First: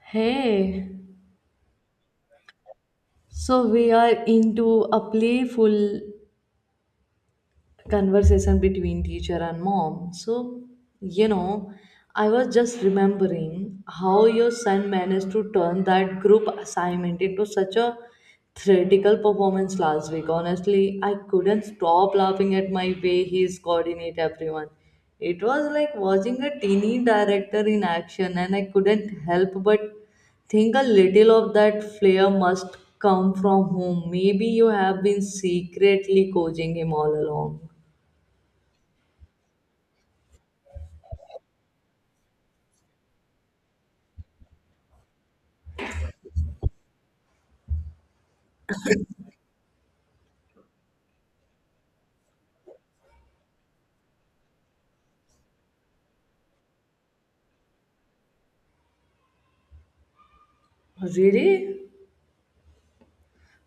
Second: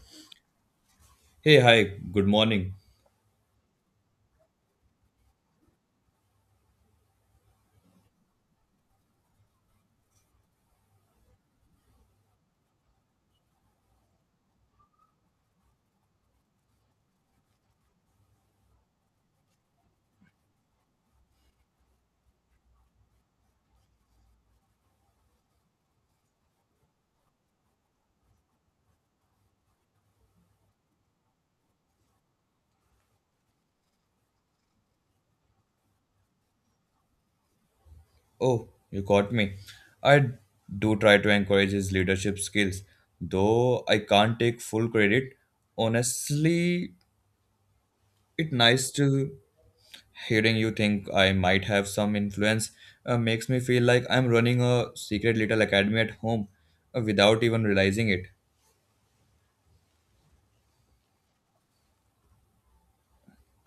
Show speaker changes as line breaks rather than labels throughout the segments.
Hey,
Hey, hi, good morning.
so we are into a playful conversation between teacher and mom. You know, I was just remembering how your son managed to turn that group assignment into such a theatrical performance last week. Honestly, I couldn't stop laughing at my way he's coordinate everyone. It was like watching a teeny director in action, and I couldn't help but think a little of that flair must come from home. Maybe you have been secretly coaching him all along.
Oh, you caught me. I do try to encourage his leadership skills, though I can't take full credit. Honestly, it's nice to hearing you think I might have some influence. Makes me feel like I'm running a secret little academy at home without even realizing it.
Really?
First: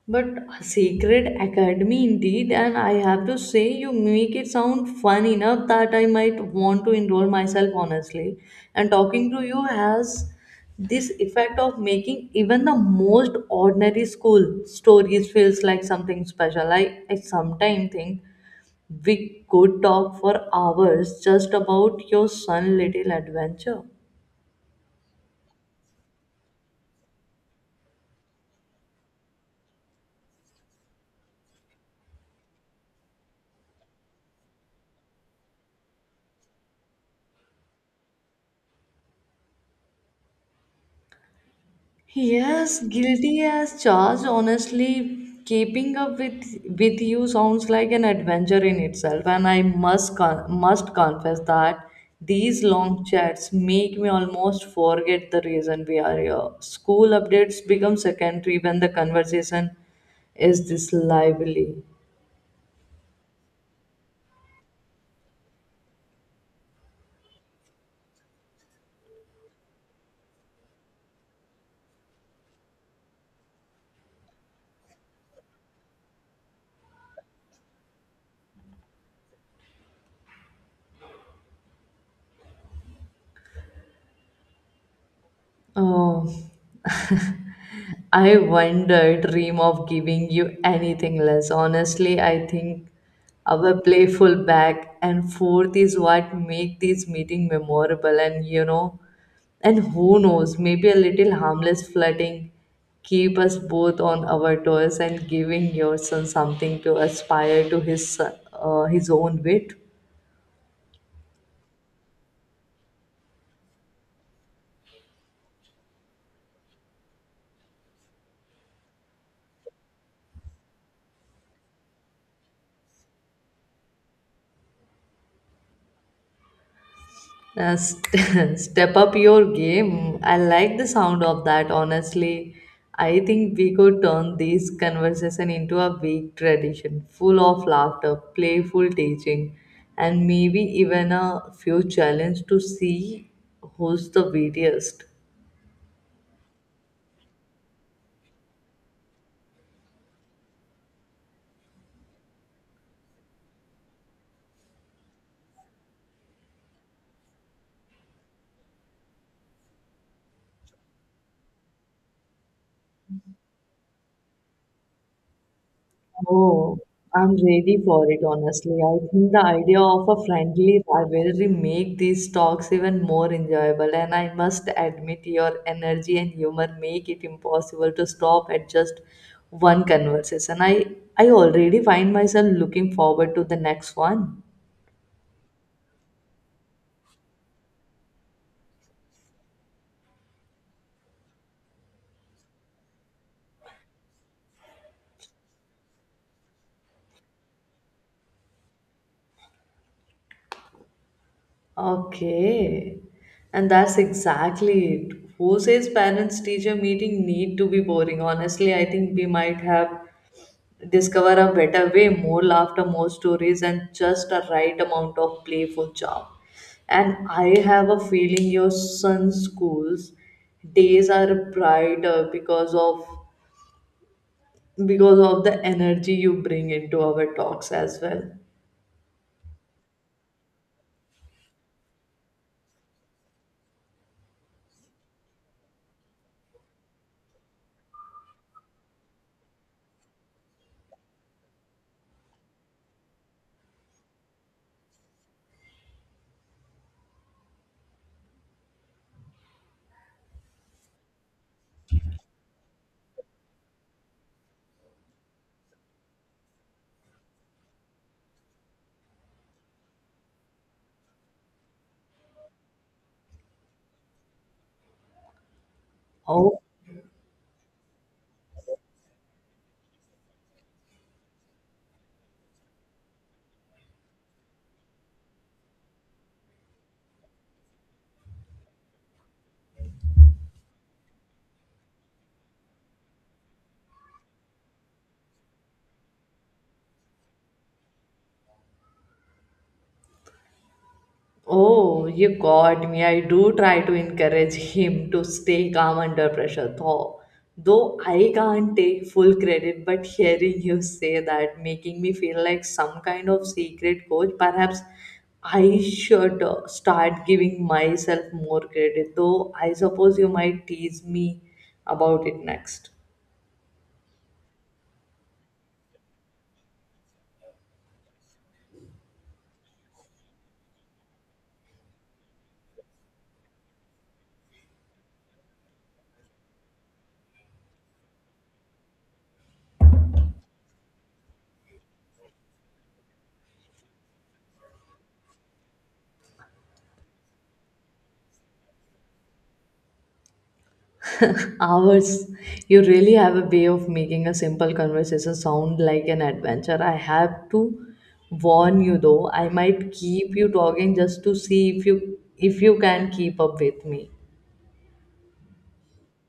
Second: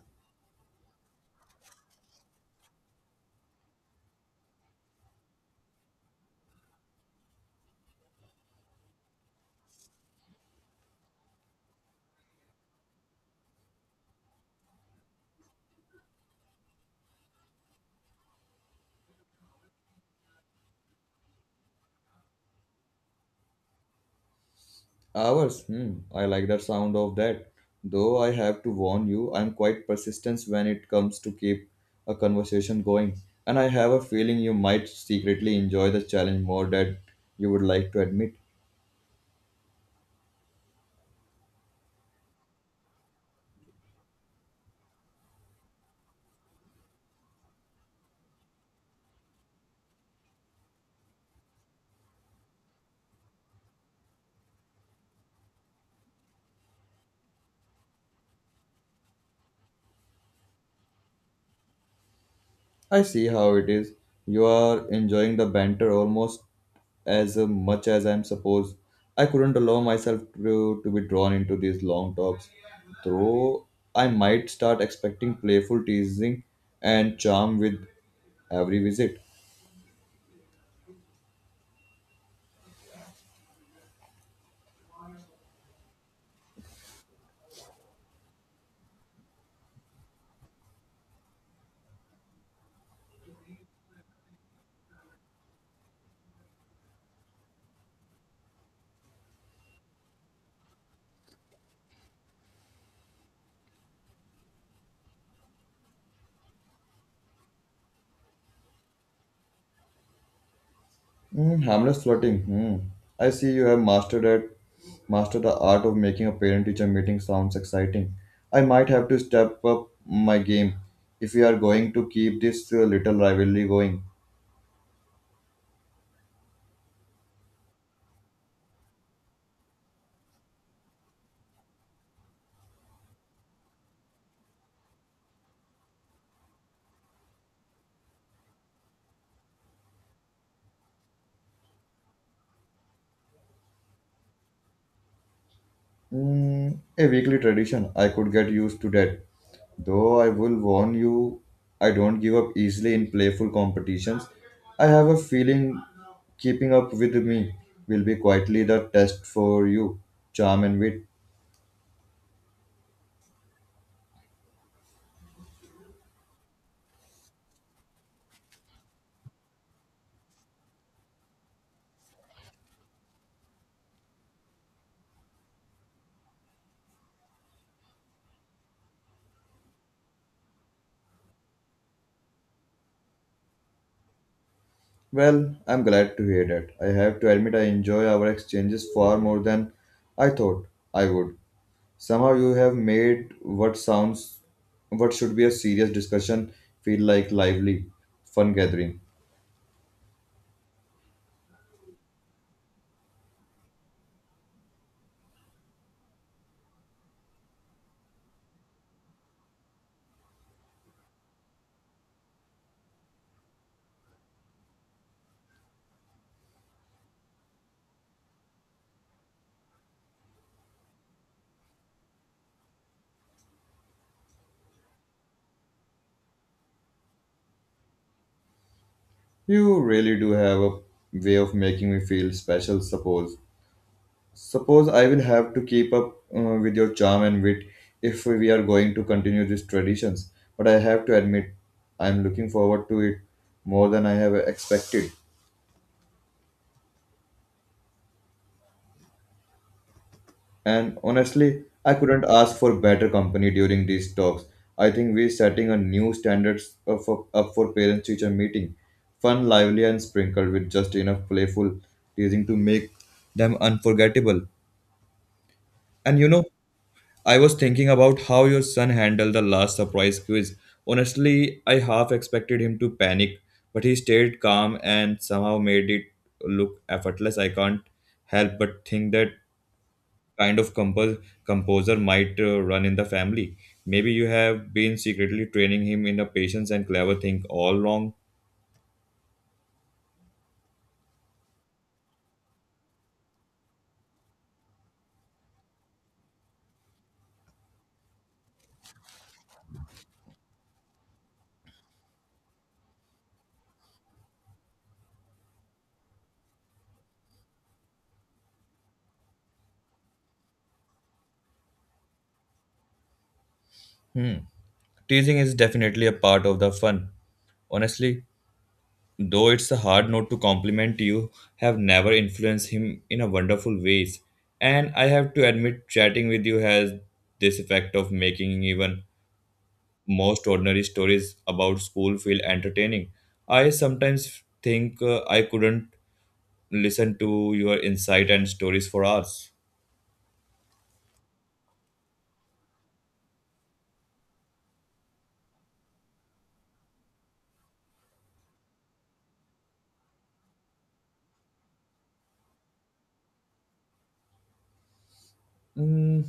But a secret academy indeed, and I have to say, you make it sound fun enough that I might want to enroll myself honestly. And talking to you has this effect of making even the most ordinary school stories feels like something special. I sometimes think we could talk for hours just about your sun little adventure.
Hours. Hmm. I like the sound of that. Though I have to warn you, I'm quite persistent when it comes to keep a conversation going, and I have a feeling you might secretly enjoy the challenge more than you would like to admit.
Yes, guilty as charged. Honestly, keeping up with you sounds like an adventure in itself, and I must confess that these long chats make me almost forget the reason we are here. School updates become secondary when the conversation is this lively.
I see how it is. You are enjoying the banter almost as much as I'm supposed. I couldn't allow myself to be drawn into these long talks, though I might start expecting playful teasing and charm with every visit.
Oh, I wonder, dream of giving you anything less. Honestly, I think our playful back and forth is what make this meeting memorable, and who knows, maybe a little harmless flirting keep us both on our toes and giving your son something to aspire to his own wit.
Mm, harmless flirting. Hmm. I see you have mastered it. Mastered the art of making a parent-teacher meeting sounds exciting. I might have to step up my game if we are going to keep this little rivalry going.
Step up your game. I like the sound of that, honestly. I think we could turn this conversation into a week tradition, full of laughter, playful teaching, and maybe even a few challenges to see who's the wittiest.
Mm, a weekly tradition. I could get used to that. Though I will warn you, I don't give up easily in playful competitions. I have a feeling keeping up with me will be quietly the test for you, charm and wit.
Oh, I'm ready for it, honestly. I think the idea of a friendly rivalry make these talks even more enjoyable, and I must admit your energy and humor make it impossible to stop at just one conversation. I already find myself looking forward to the next one.
Well, I'm glad to hear that. I have to admit I enjoy our exchanges far more than I thought I would. Somehow you have made what should be a serious discussion feel like lively, fun gathering.
Okay. And that's exactly it. Who says parents teacher meeting need to be boring? Honestly, I think we might have discover a better way, more laughter, more stories, and just a right amount of playful charm. And I have a feeling your son's school's days are brighter because of the energy you bring into our talks as well.
You really do have a way of making me feel special, suppose. Suppose I will have to keep up with your charm and wit if we are going to continue these traditions. But I have to admit, I'm looking forward to it more than I have expected. And honestly, I couldn't ask for better company during these talks. I think we're setting a new standards up for parents teacher meeting. Fun, lively, and sprinkled with just enough playful teasing to make them unforgettable. And you know,
Oh,
I was thinking about how your son handled the last surprise quiz. Honestly, I half expected him to panic, but he stayed calm and somehow made it look effortless. I can't help but think that kind of composer might run in the family. Maybe you have been secretly training him in a patience and clever thing all along.
Oh, you got me. I do try to encourage him to stay calm under pressure, though. Though I can't take full credit, but hearing you say that making me feel like some kind of secret coach. Perhaps I should start giving myself more credit, though I suppose you might tease me about it next.
Hmm. Teasing is definitely a part of the fun. Honestly, though it's a hard note to compliment you, have never influenced him in a wonderful ways. And I have to admit, chatting with you has this effect of making even most ordinary stories about school feel entertaining. I sometimes think I couldn't listen to your insight and stories for hours.
Hours. You really have a way of making a simple conversation sound like an adventure. I have to warn you though, I might keep you talking just to see if you can keep up with me.
Mm,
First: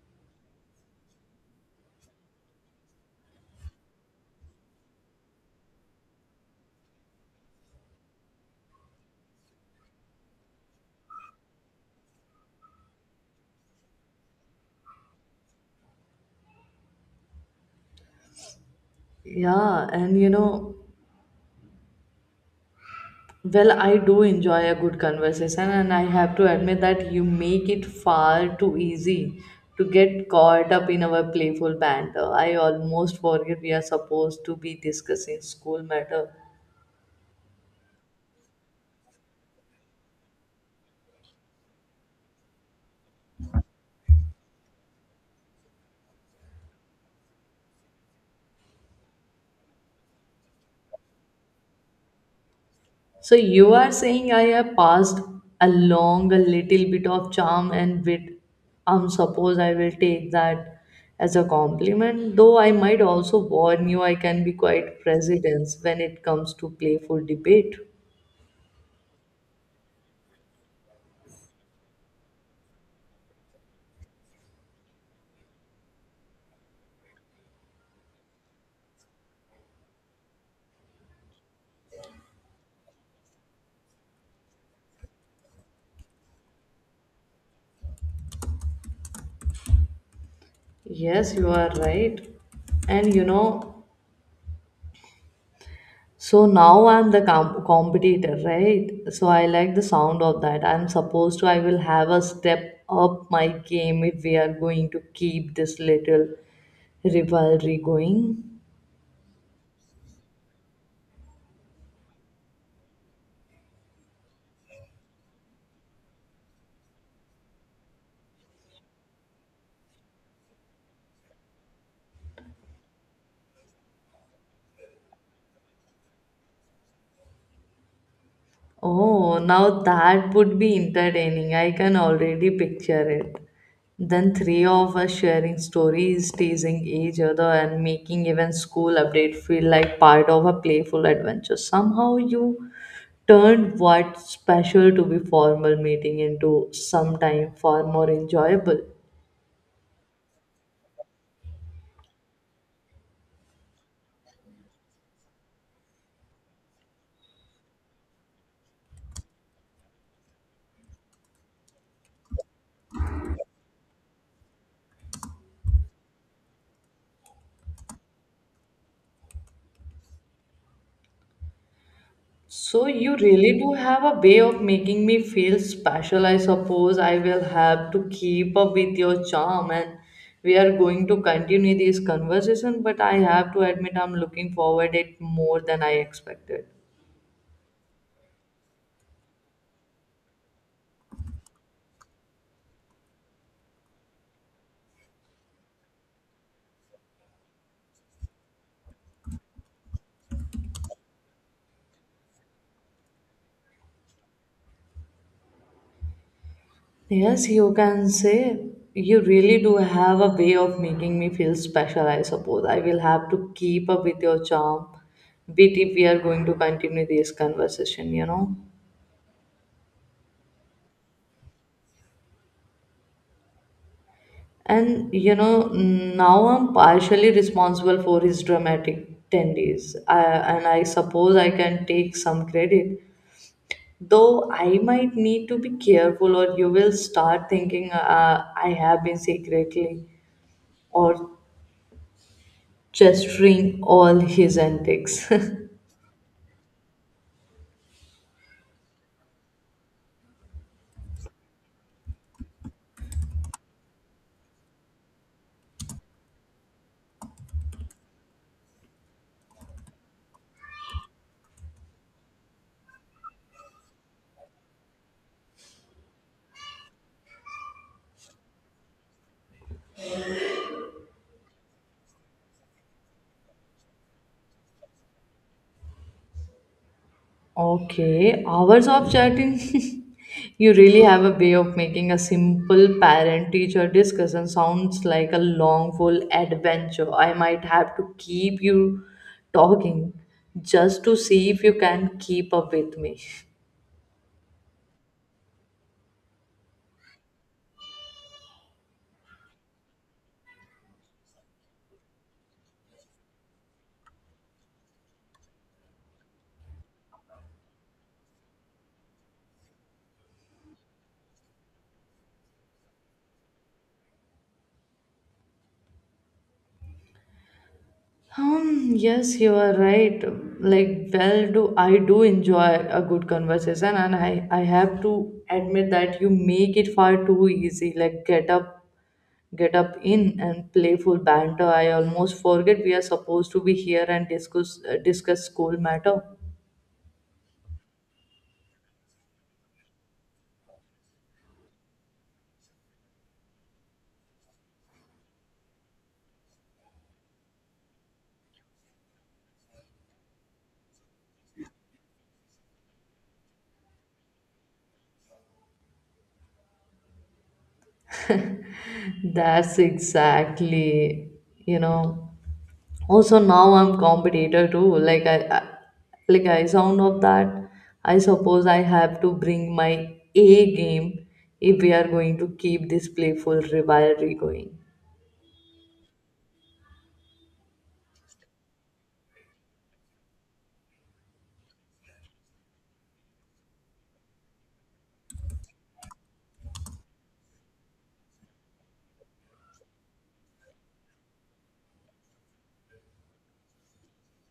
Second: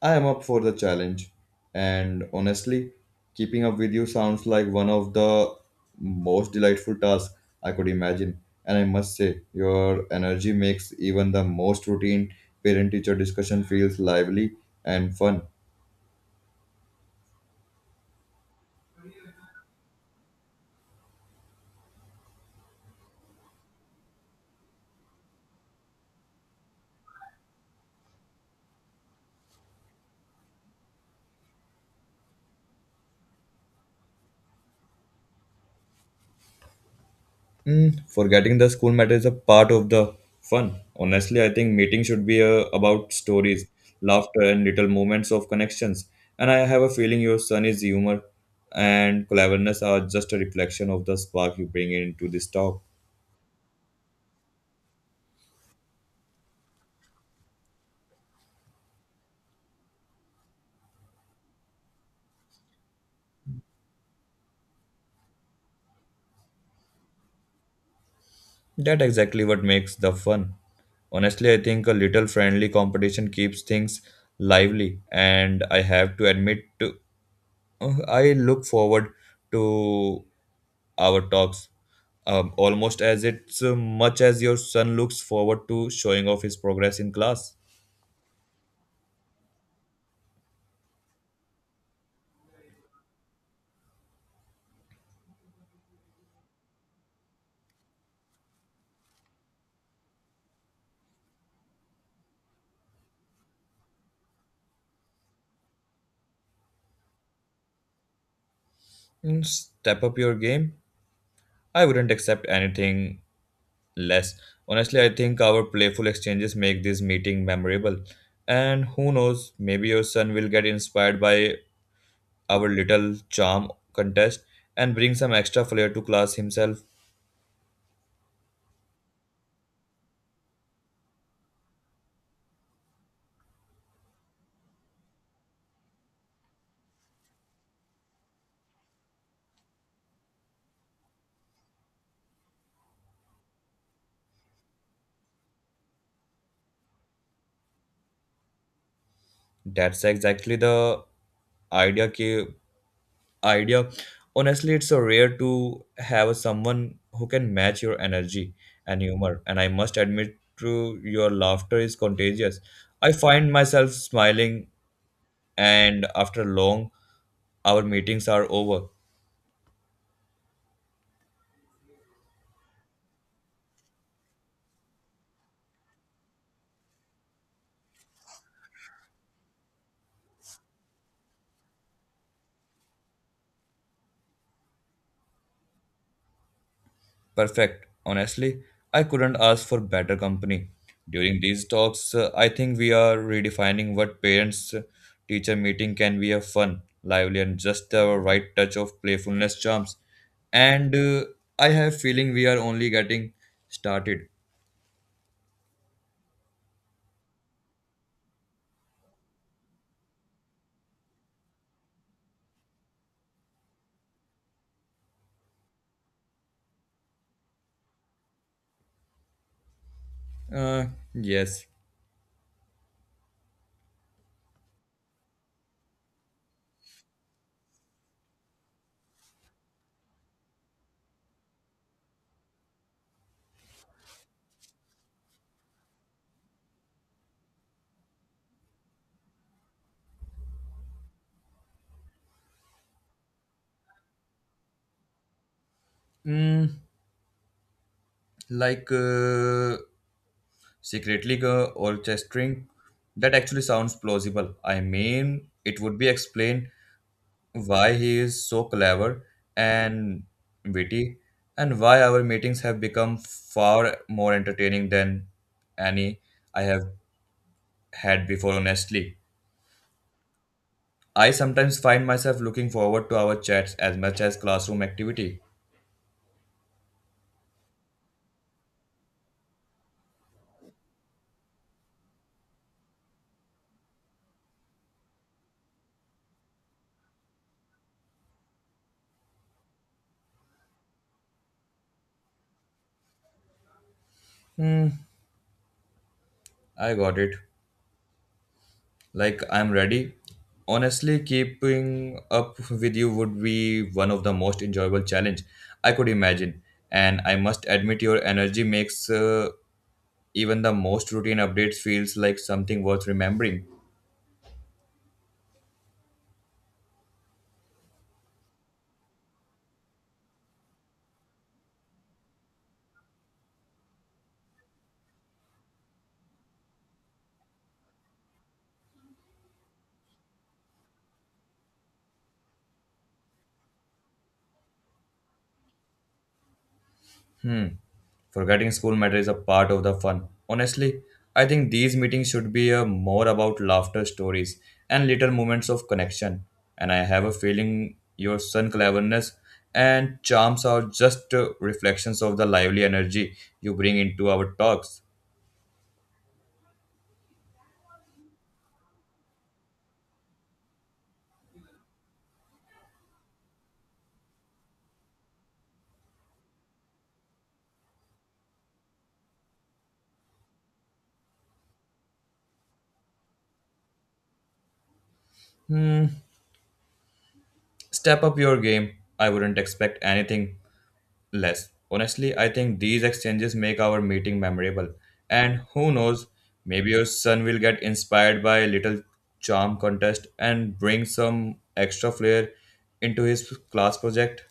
I am up for the challenge. And honestly, keeping up with you sounds like one of the most delightful tasks I could imagine. And I must say, your energy makes even the most routine parent teacher discussion feels lively and fun.
Yeah, and you know, well, I do enjoy a good conversation, and I have to admit that you make it far too easy to get caught up in our playful banter. I almost forget we are supposed to be discussing school matter.
Mm, forgetting the school matter is a part of the fun. Honestly, I think meetings should be about stories, laughter, and little moments of connections. And I have a feeling your son's humor and cleverness are just a reflection of the spark you bring into this talk.
So you are saying I have passed along a little bit of charm and wit. Suppose I will take that as a compliment, though I might also warn you I can be quite presidents when it comes to playful debate.
That exactly what makes the fun. Honestly, I think a little friendly competition keeps things lively, and I have to admit, to. I look forward to our talks almost as it's much as your son looks forward to showing off his progress in class.
Yes, you are right. And you know, so now I'm the competitor, right? So I like the sound of that. I'm supposed to, I will have a step up my game if we are going to keep this little rivalry going.
Mm, step up your game. I wouldn't accept anything less. Honestly, I think our playful exchanges make this meeting memorable. And who knows, maybe your son will get inspired by our little charm contest and bring some extra flair to class himself.
Oh, now that would be entertaining. I can already picture it. Then three of us sharing stories, teasing each other, and making even school update feel like part of a playful adventure. Somehow you turned what special to be formal meeting into sometime far more enjoyable.
That's exactly the idea ki idea. Honestly, it's so rare to have someone who can match your energy and humor. And I must admit, to your laughter is contagious. I find myself smiling, and after long, our meetings are over.
So you really do have a way of making me feel special. I suppose I will have to keep up with your charm and we are going to continue this conversation, but I have to admit I'm looking forward it more than I expected.
Perfect. Honestly, I couldn't ask for better company. During these talks, I think we are redefining what parents teacher meeting can be a fun, lively and just the right touch of playfulness charms. And I have feeling we are only getting started.
Yes, you can say you really do have a way of making me feel special, I suppose. I will have to keep up with your charm, bit if we are going to continue this conversation, you know.
Uh, yes.
And you know, now I'm partially responsible for his dramatic tendencies, I, and I suppose I can take some credit. Though I might need to be careful, or you will start thinking I have been secretly or gesturing all his antics.
Mm, like secretly orchestrating. That actually sounds plausible. I mean, it would be explained why he is so clever and witty, and why our meetings have become far more entertaining than any I have had before, honestly. I sometimes find myself looking forward to our chats as much as classroom activity.
Okay, hours of chatting. You really have a way of making a simple parent teacher discussion sounds like a long, full adventure. I might have to keep you talking just to see if you can keep up with me.
I got it. Like, I'm ready. Honestly, keeping up with you would be one of the most enjoyable challenge I could imagine. And I must admit, your energy makes even the most routine updates feels like something worth remembering.
Yes, you are right. Like, well, do I do enjoy a good conversation, and I have to admit that you make it far too easy. Like, get up in and playful banter. I almost forget we are supposed to be here and discuss discuss school matter.
Hmm. Forgetting school matter is a part of the fun. Honestly, I think these meetings should be more about laughter stories and little moments of connection. And I have a feeling your sun cleverness and charms are just reflections of the lively energy you bring into our talks.
That's exactly, you know. Oh, so now I'm competitor too. Like like I sound of that. I suppose I have to bring my A game if we are going to keep this playful rivalry going.
Hmm, step up your game. I wouldn't expect anything less. Honestly, I think these exchanges make our meeting memorable. And who knows, maybe your son will get inspired by a little charm contest and bring some extra flair into his class project.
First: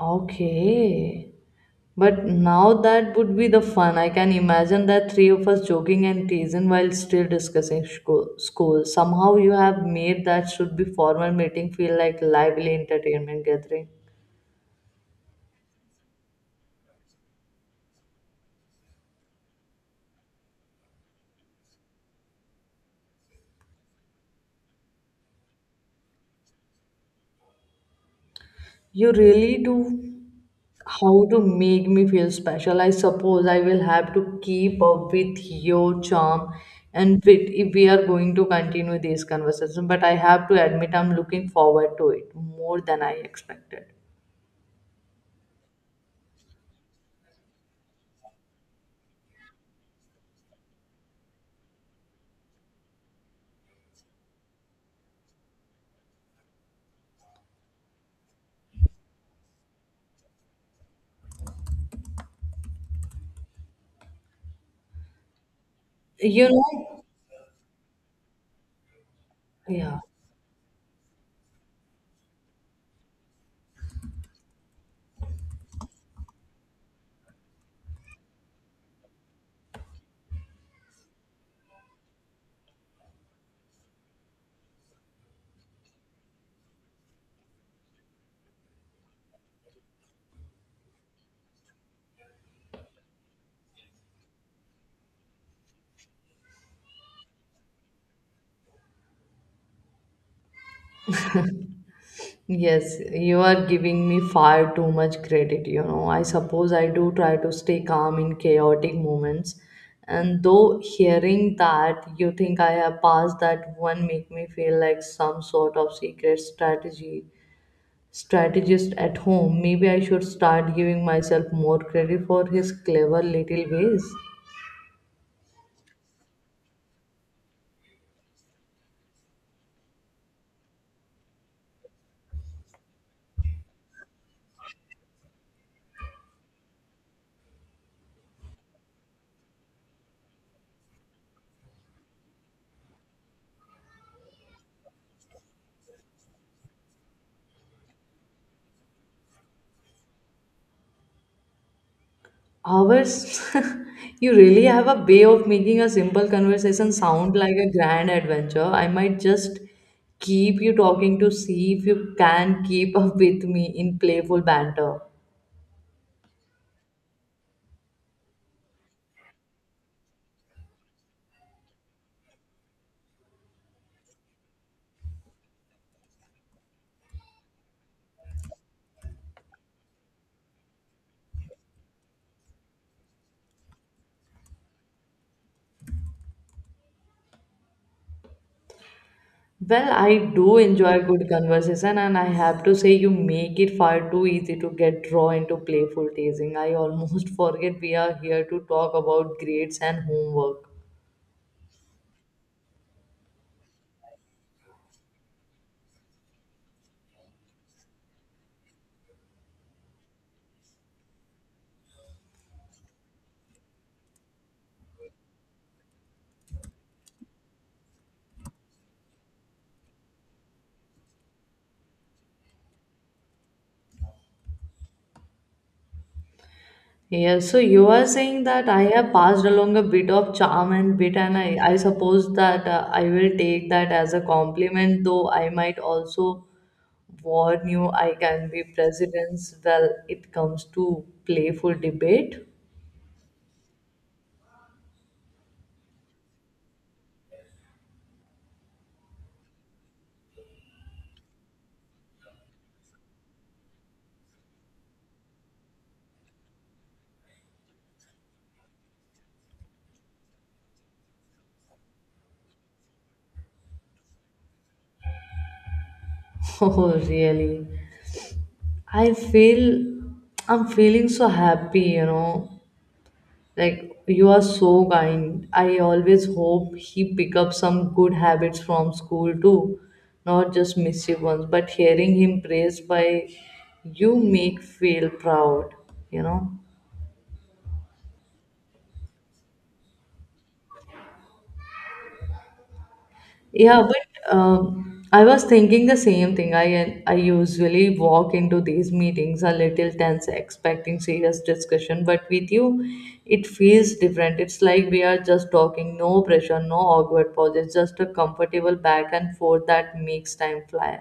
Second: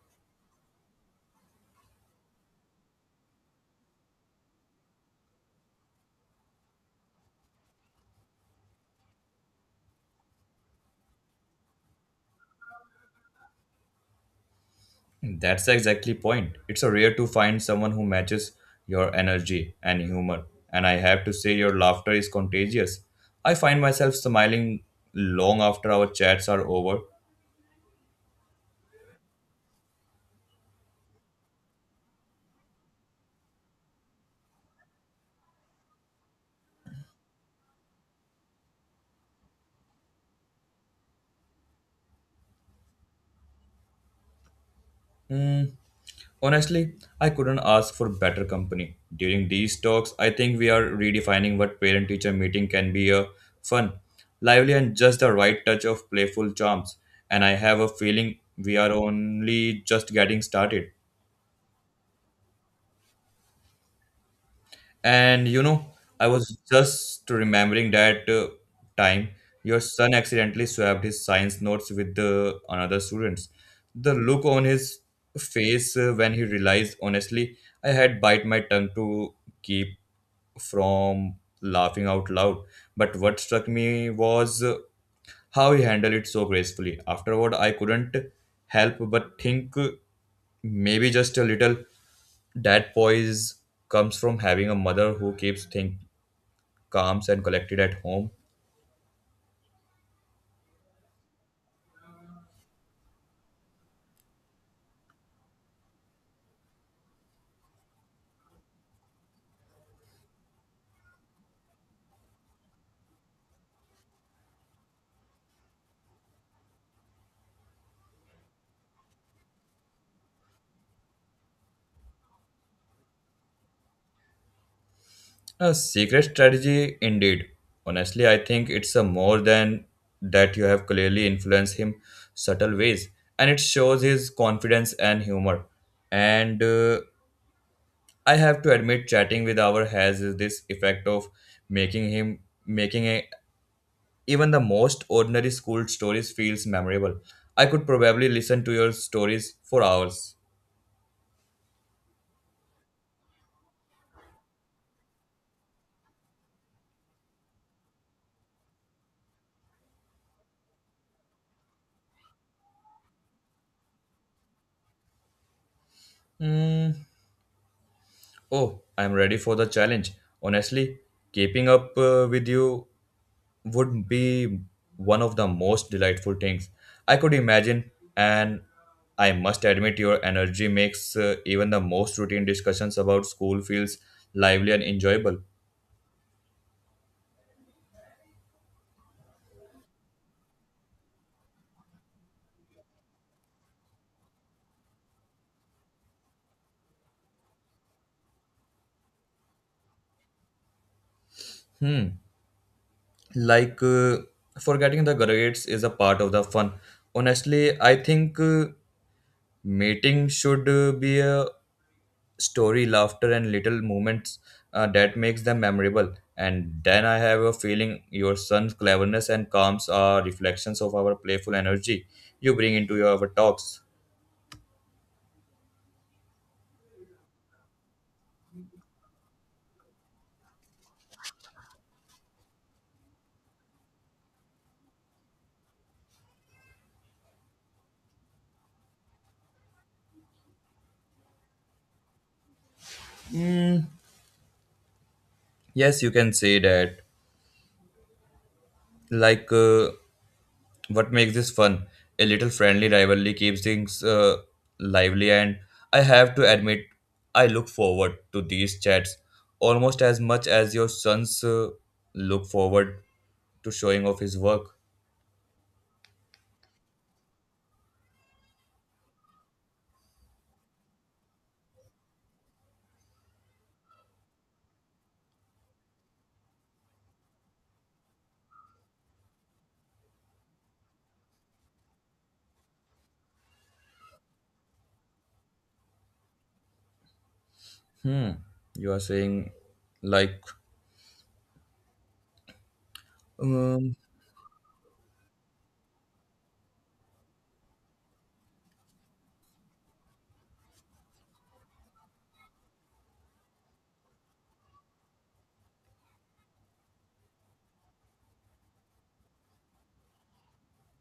Okay. But now that would be the fun. I can imagine that three of us joking and teasing while still discussing school. Somehow you have made that should be formal meeting feel like lively entertainment gathering.
That's exactly point. It's a rare to find someone who matches your energy and humor. And I have to say your laughter is contagious. I find myself smiling long after our chats are over.
You really do how to make me feel special. I suppose I will have to keep up with your charm and wit if we are going to continue this conversation. But I have to admit, I'm looking forward to it more than I expected.
Hmm, honestly, I couldn't ask for better company. During these talks, I think we are redefining what parent teacher meeting can be a fun, lively, and just the right touch of playful charms. And I have a feeling we are only just getting started. And you know, I
You
was
know,
just remembering that time your
yeah.
son accidentally swapped his science notes with the another student's. The look on his face when he realized, honestly, I had bite my tongue to keep from laughing out loud. But what struck me was how he handled it so gracefully. Afterward, I couldn't help but think maybe just a little that poise comes from having a mother who keeps things calm and collected at home.
Yes, you are giving me far too much credit, you know. I suppose I do try to stay calm in chaotic moments. And though hearing that you think I have passed that one make me feel like some sort of secret strategy strategist at home. Maybe I should start giving myself more credit for his clever little ways.
A secret strategy, indeed. Honestly, I think it's a more than that you have clearly influenced him subtle ways, and it shows his confidence and humor. And I have to admit, chatting with our has this effect of making him making a, even the most ordinary school stories feels memorable. I could probably listen to your stories for hours.
Hours, you really have a way of making a simple conversation sound like a grand adventure. I might just keep you talking to see if you can keep up with me in playful banter.
Hmm. Oh, I'm ready for the challenge. Honestly, keeping up with you would be one of the most delightful things I could imagine, and I must admit, your energy makes even the most routine discussions about school feels lively and enjoyable.
Well, I do enjoy good conversation, and I have to say, you make it far too easy to get drawn into playful teasing. I almost forget we are here to talk about grades and homework.
Hmm, like forgetting the grades is a part of the fun. Honestly, I think mating should be a story laughter and little moments that makes them memorable. And then I have a feeling your son's cleverness and calms are reflections of our playful energy you bring into your our talks.
Yeah, so you are saying that I have passed along a bit of charm and bit, and I suppose that I will take that as a compliment, though I might also warn you I can be president's well it comes to playful debate.
Yes, you can say that, like, what makes this fun? A little friendly rivalry keeps things lively, and I have to admit, I look forward to these chats almost as much as your sons look forward to showing off his work.
Oh, really? I feel I'm feeling so happy, you know. Like you are so kind. I always hope he pick up some good habits from school too, not just mischief ones. But hearing him praised by you make feel proud. You know.
Hmm. You are saying, like,
Yeah,
um,
but I was thinking the same thing. I usually walk into these meetings a little tense, expecting serious discussion, but with you, it feels different. It's like we are just talking, no pressure, no awkward pauses, just a comfortable back and forth that makes time fly.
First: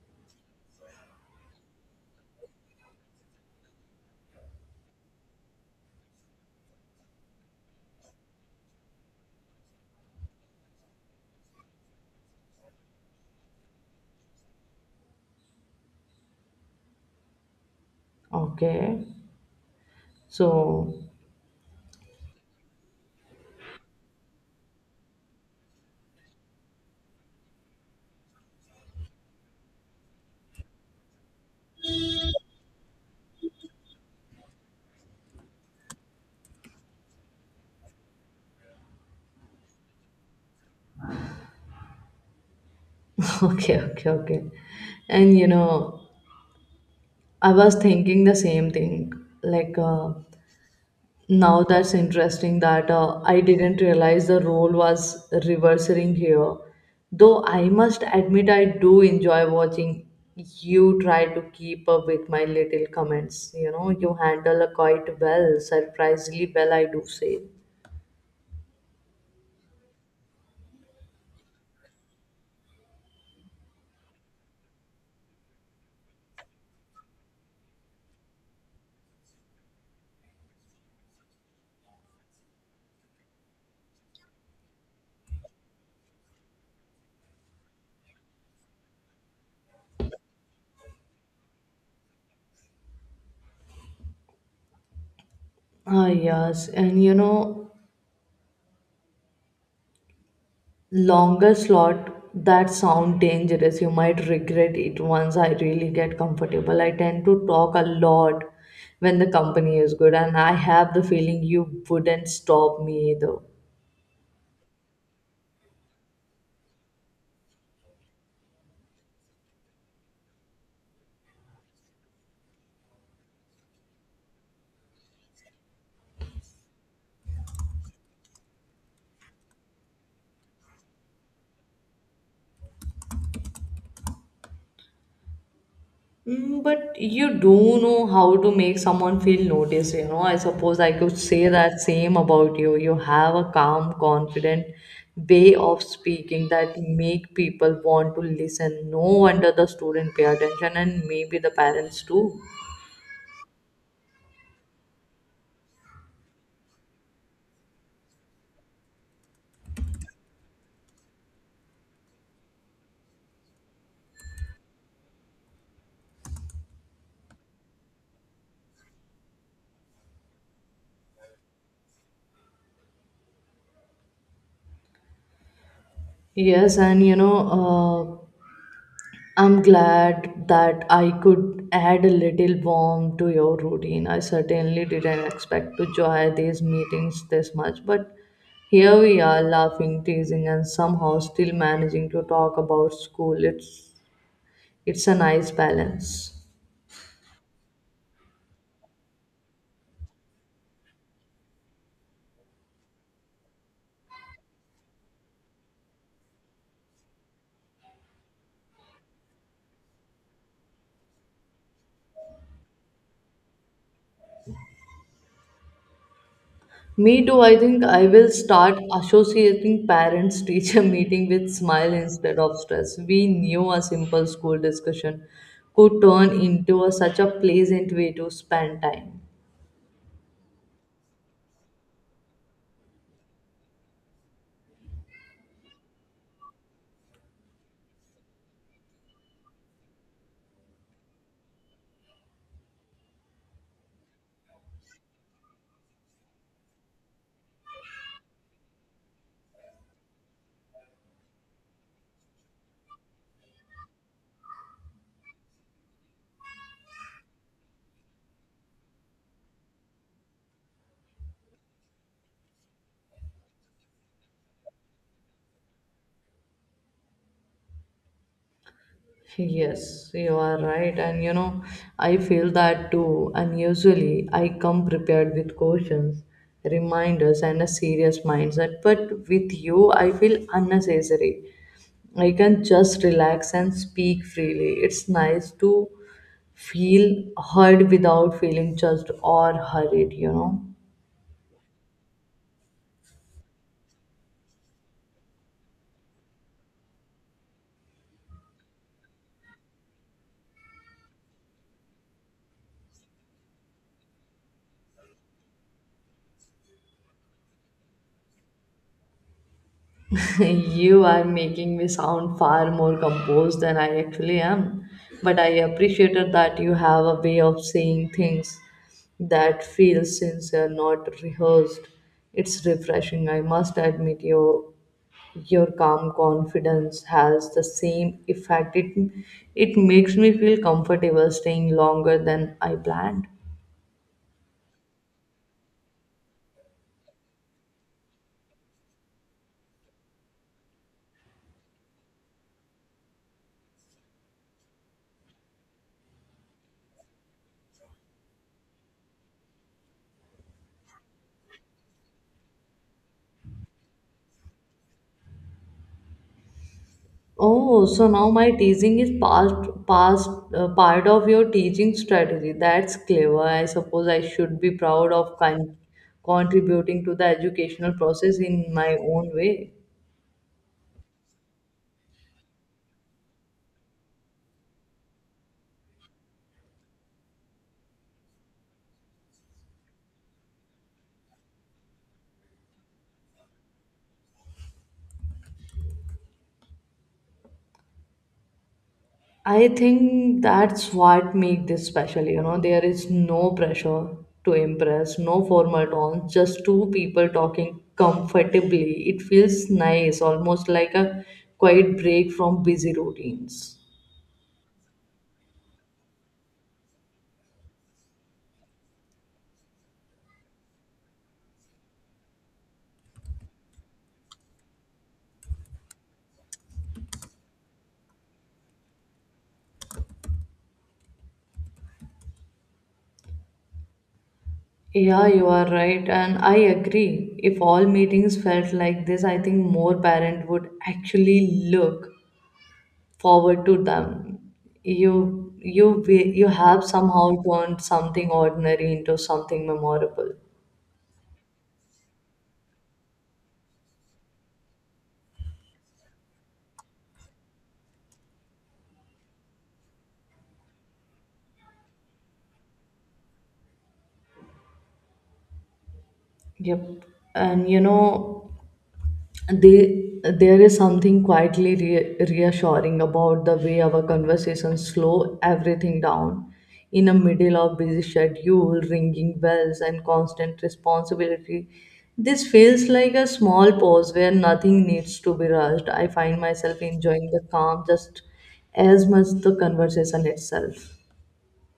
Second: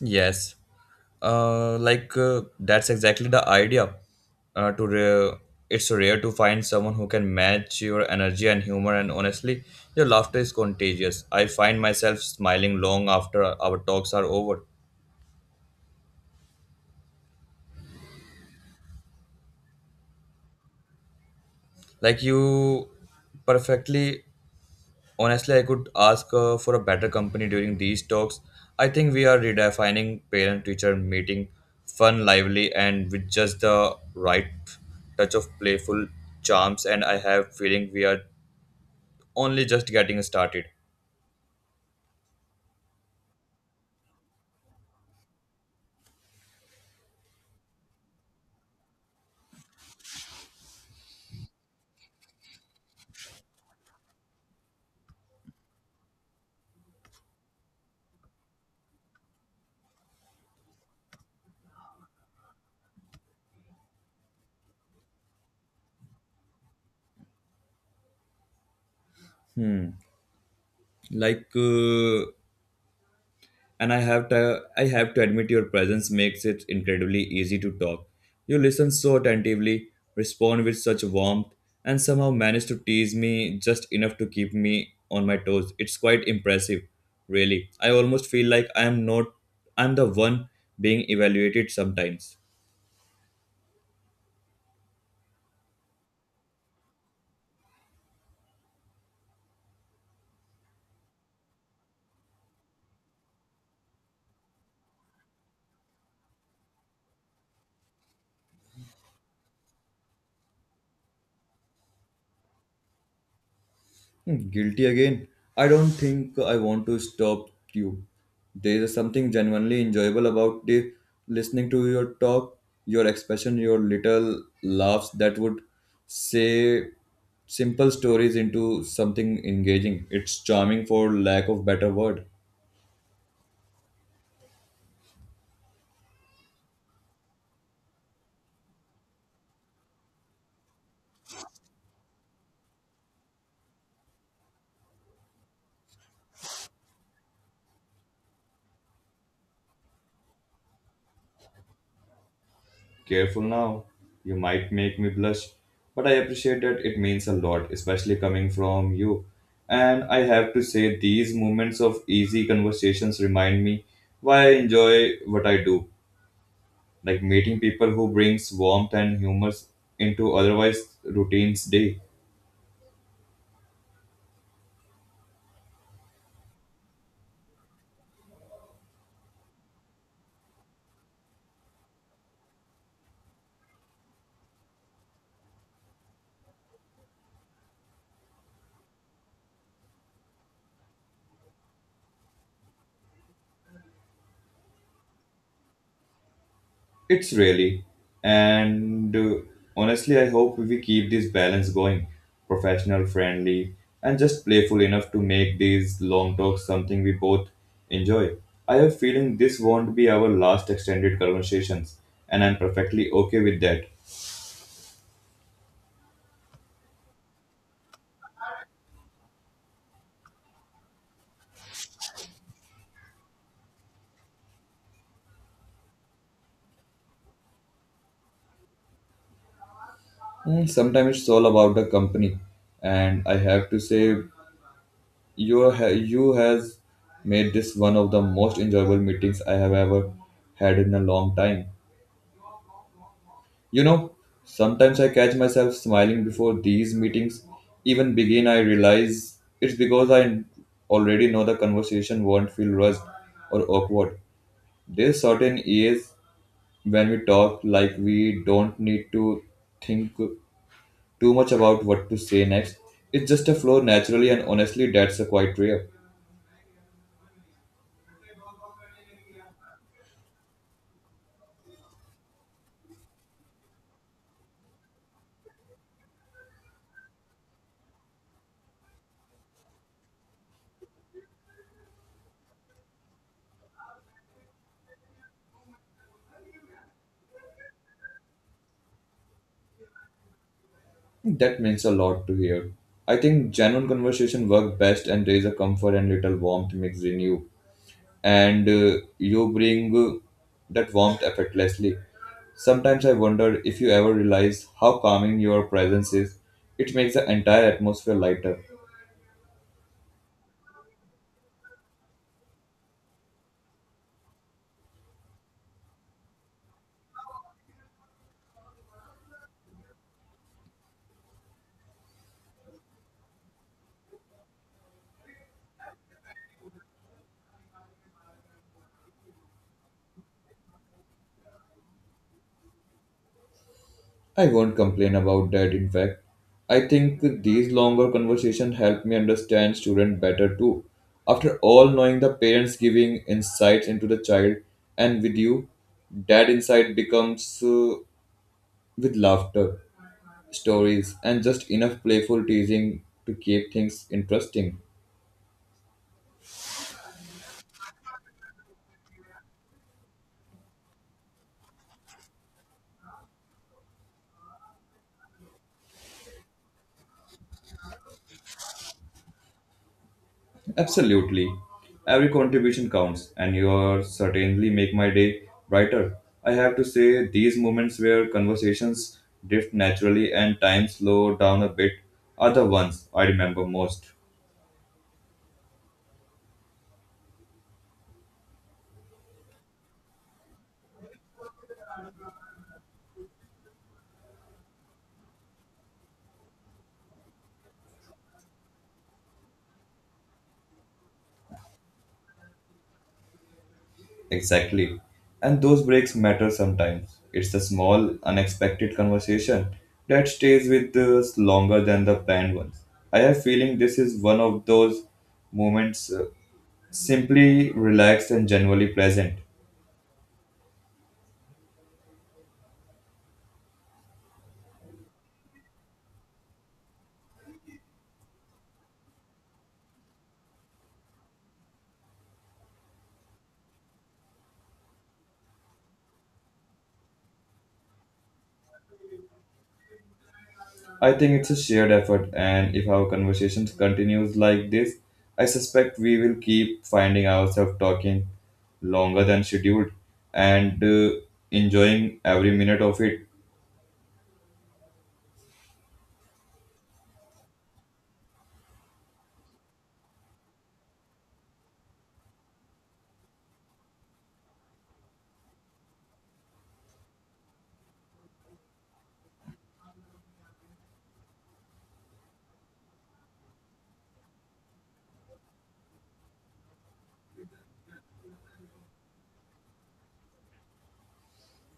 yes, that's exactly the idea. Uh, to re- it's rare to find someone who can match your energy and humor, and honestly, your laughter is contagious. I find myself smiling long after our talks are over.
Okay. So,
Like you, perfectly. Honestly, I could ask for a better company during these talks. I think we are redefining parent teacher meeting fun, lively, and with just the right touch of playful charms. And I have feeling we are only just getting started.
okay, okay, okay. And you know, I was thinking the same thing. Like, uh, Now that's interesting that I didn't realize the role was reversing here. Though I must admit I do enjoy watching you try to keep up with my little comments. You know, you handle quite well, surprisingly well, I do say.
Like, and I have to admit your presence makes it incredibly easy to talk. You listen so attentively, respond with such warmth, and somehow manage to tease me just enough to keep me on my toes. It's quite impressive, really. I almost feel like I am not I'm the one being evaluated sometimes.
Ah, yes, and you know, longer slot that sound dangerous, you might regret it. Once I really get comfortable I tend to talk a lot when the company is good, and I have the feeling you wouldn't stop me either.
Hmm, guilty again. I don't think I want to stop you. There is something genuinely enjoyable about the listening to your talk, your expression, your little laughs that would say simple stories into something engaging. It's charming for lack of better word.
Mm, but you do know how to make someone feel noticed, you know. I suppose I could say that same about you. You have a calm confident way of speaking that make people want to listen. No wonder the student pay attention, and maybe the parents too.
Careful now, you might make me blush, but I appreciate that it means a lot, especially coming from you. And I have to say, these moments of easy conversations remind me why I enjoy what I do, like meeting people who brings warmth and humor into otherwise routine's day.
Yes, and you know, I'm glad that I could add a little warmth to your routine. I certainly didn't expect to joy these meetings this much, but here we are laughing, teasing, and somehow still managing to talk about school. It's a nice balance.
It's really, and honestly, I hope we keep this balance going professional, friendly, and just playful enough to make these long talks something we both enjoy. I have a feeling this won't be our last extended conversations, and I'm perfectly okay with that.
Me too, I think I will start associating parents teacher meeting with smile instead of stress. We knew a simple school discussion could turn into a, such a pleasant way to spend time.
Mm, sometimes it's all about the company, and I have to say, you has made this one of the most enjoyable meetings I have ever had in a long time. You know, sometimes I catch myself smiling before these meetings even begin. I realize it's because I already know the conversation won't feel rushed or awkward. There's certain ease when we talk like we don't need to think too much about what to say next. It's just a flow naturally, and honestly, that's a quite rare.
Yes, you are right. And you know, I feel that too. And usually I come prepared with questions, reminders, and a serious mindset. But with you, I feel unnecessary. I can just relax and speak freely. It's nice to feel heard without feeling judged or hurried, you know.
That means a lot to hear. I think genuine conversation work best, and there is a comfort and little warmth mixed in you and you bring that warmth effortlessly. Sometimes I wonder if you ever realize how calming your presence is. It makes the entire atmosphere lighter.
You are making me sound far more composed than I actually am. But I appreciated that you have a way of saying things that feel sincere, not rehearsed. It's refreshing. I must admit your calm confidence has the same effect. It makes me feel comfortable staying longer than I planned.
I won't complain about that, in fact. I think these longer conversations help me understand students better too. After all, knowing the parents giving insights into the child and with you, that insight becomes with laughter, stories, and just enough playful teasing to keep things interesting.
Oh, so now my teasing is past, past part of your teaching strategy. That's clever. I suppose I should be proud of contributing to the educational process in my own way.
Absolutely. Every contribution counts, and you certainly make my day brighter. I have to say, these moments where conversations drift naturally and time slow down a bit are the ones I remember most.
I think that's what makes this special. You know, there is no pressure to impress, no formal tones, just two people talking comfortably. It feels nice, almost like a quiet break from busy routines.
Exactly. And those breaks matter sometimes. It's the small, unexpected conversation that stays with us longer than the planned ones. I have feeling this is one of those moments simply relaxed and genuinely pleasant.
Yeah, you are right, and I agree. If all meetings felt like this, I think more parents would actually look forward to them. You have somehow turned something ordinary into something memorable.
I think it's a shared effort and if our conversations continues like this, I suspect we will keep finding ourselves talking longer than scheduled and enjoying every minute of it.
Yep. And you know, they there is something quietly reassuring about the way our conversations slow everything down in a middle of busy schedule ringing bells and constant responsibility. This feels like a small pause where nothing needs to be rushed. I find myself enjoying the calm just as much the conversation itself.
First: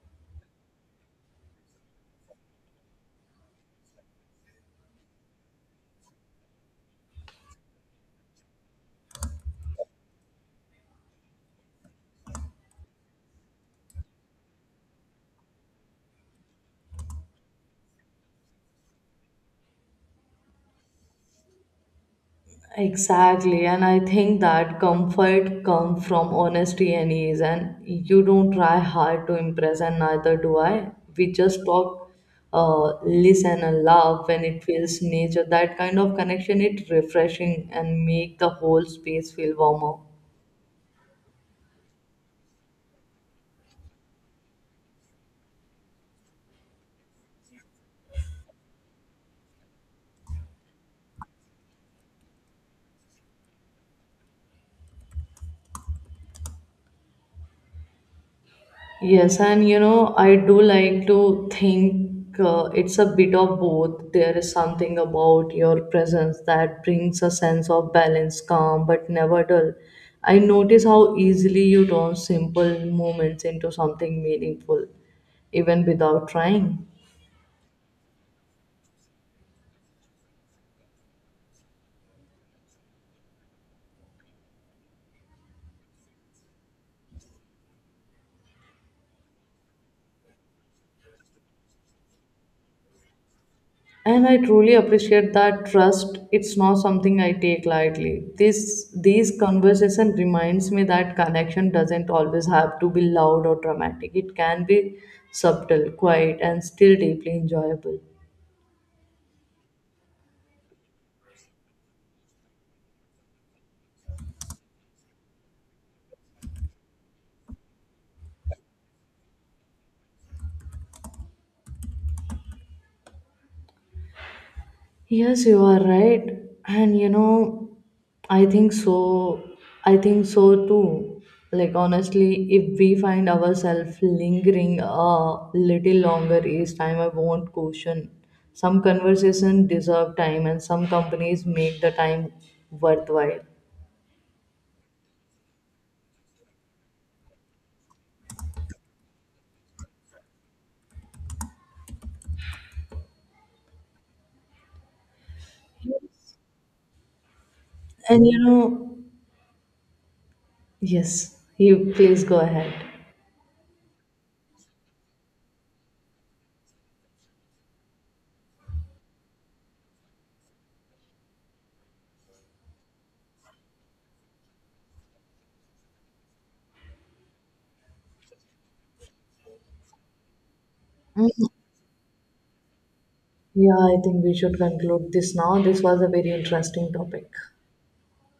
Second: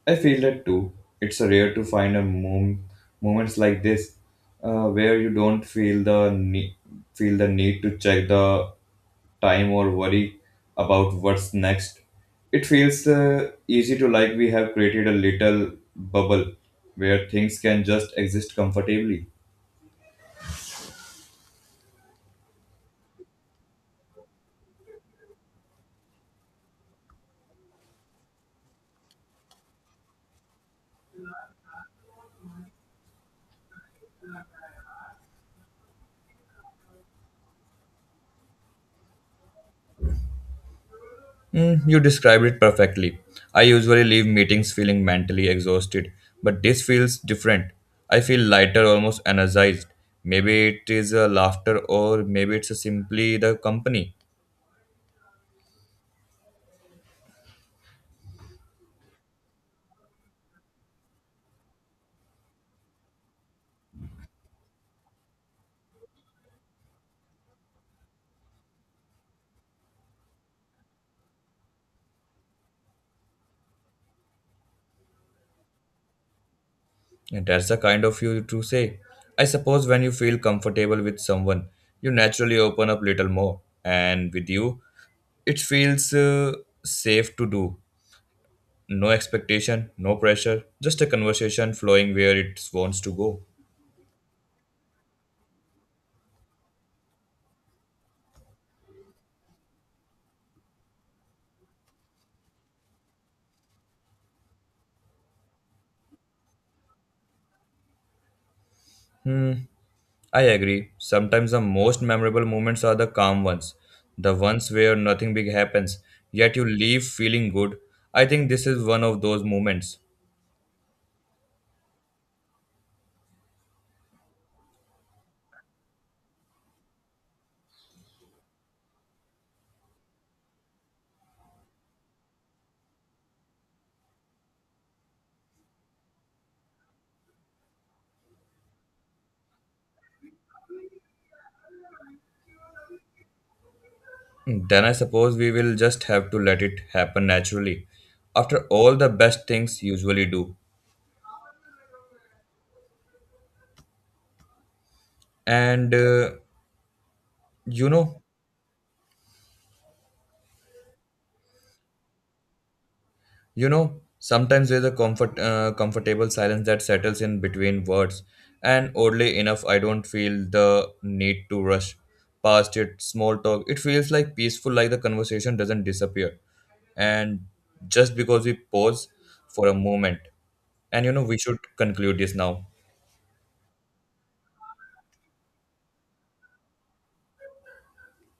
I feel that too. It's a rare to find a moments like this where you don't feel the feel the need to check the time or worry about what's next. It feels easy to like we have created a little bubble where things can just exist comfortably.
Exactly, and I think that comfort comes from honesty and ease. And you don't try hard to impress, and neither do I. We just talk, listen, and laugh when it feels nature. That kind of connection, it refreshing and make the whole space feel warmer.
Mm, you described it perfectly. I usually leave meetings feeling mentally exhausted, but this feels different. I feel lighter, almost energized. Maybe it is a laughter, or maybe it's simply the company.
Yes, and you know, I do like to think it's a bit of both. There is something about your presence that brings a sense of balance, calm, but never dull. I notice how easily you turn simple moments into something meaningful, even without trying.
And that's the kind of you to say. I suppose when you feel comfortable with someone, you naturally open up little more. And with you, it feels safe to do. No expectation, no pressure, just a conversation flowing where it wants to go.
And I truly appreciate that trust. It's not something I take lightly. This these conversation reminds me that connection doesn't always have to be loud or dramatic. It can be subtle, quiet, and still deeply enjoyable.
Hmm. I agree. Sometimes the most memorable moments are the calm ones, the ones where nothing big happens, yet you leave feeling good. I think this is one of those moments.
Yes, you are right. And you know, I think so. I think so too. Like, honestly, if we find ourselves lingering a little longer each time, I won't caution. Some conversations deserve time, and some companies make the time worthwhile.
Then I suppose we will just have to let it happen naturally. After all, the best things usually do. And uh, you know,
And you know, yes, you please go ahead.
You know, sometimes there's a comfortable silence that settles in between words, and oddly enough, I don't feel the need to rush past it. Small talk, it feels like peaceful, like the conversation doesn't disappear, and just because we pause for a moment, and you know, we
Mm,
should conclude this now.
yeah, I think we should conclude this now. This was a very interesting topic.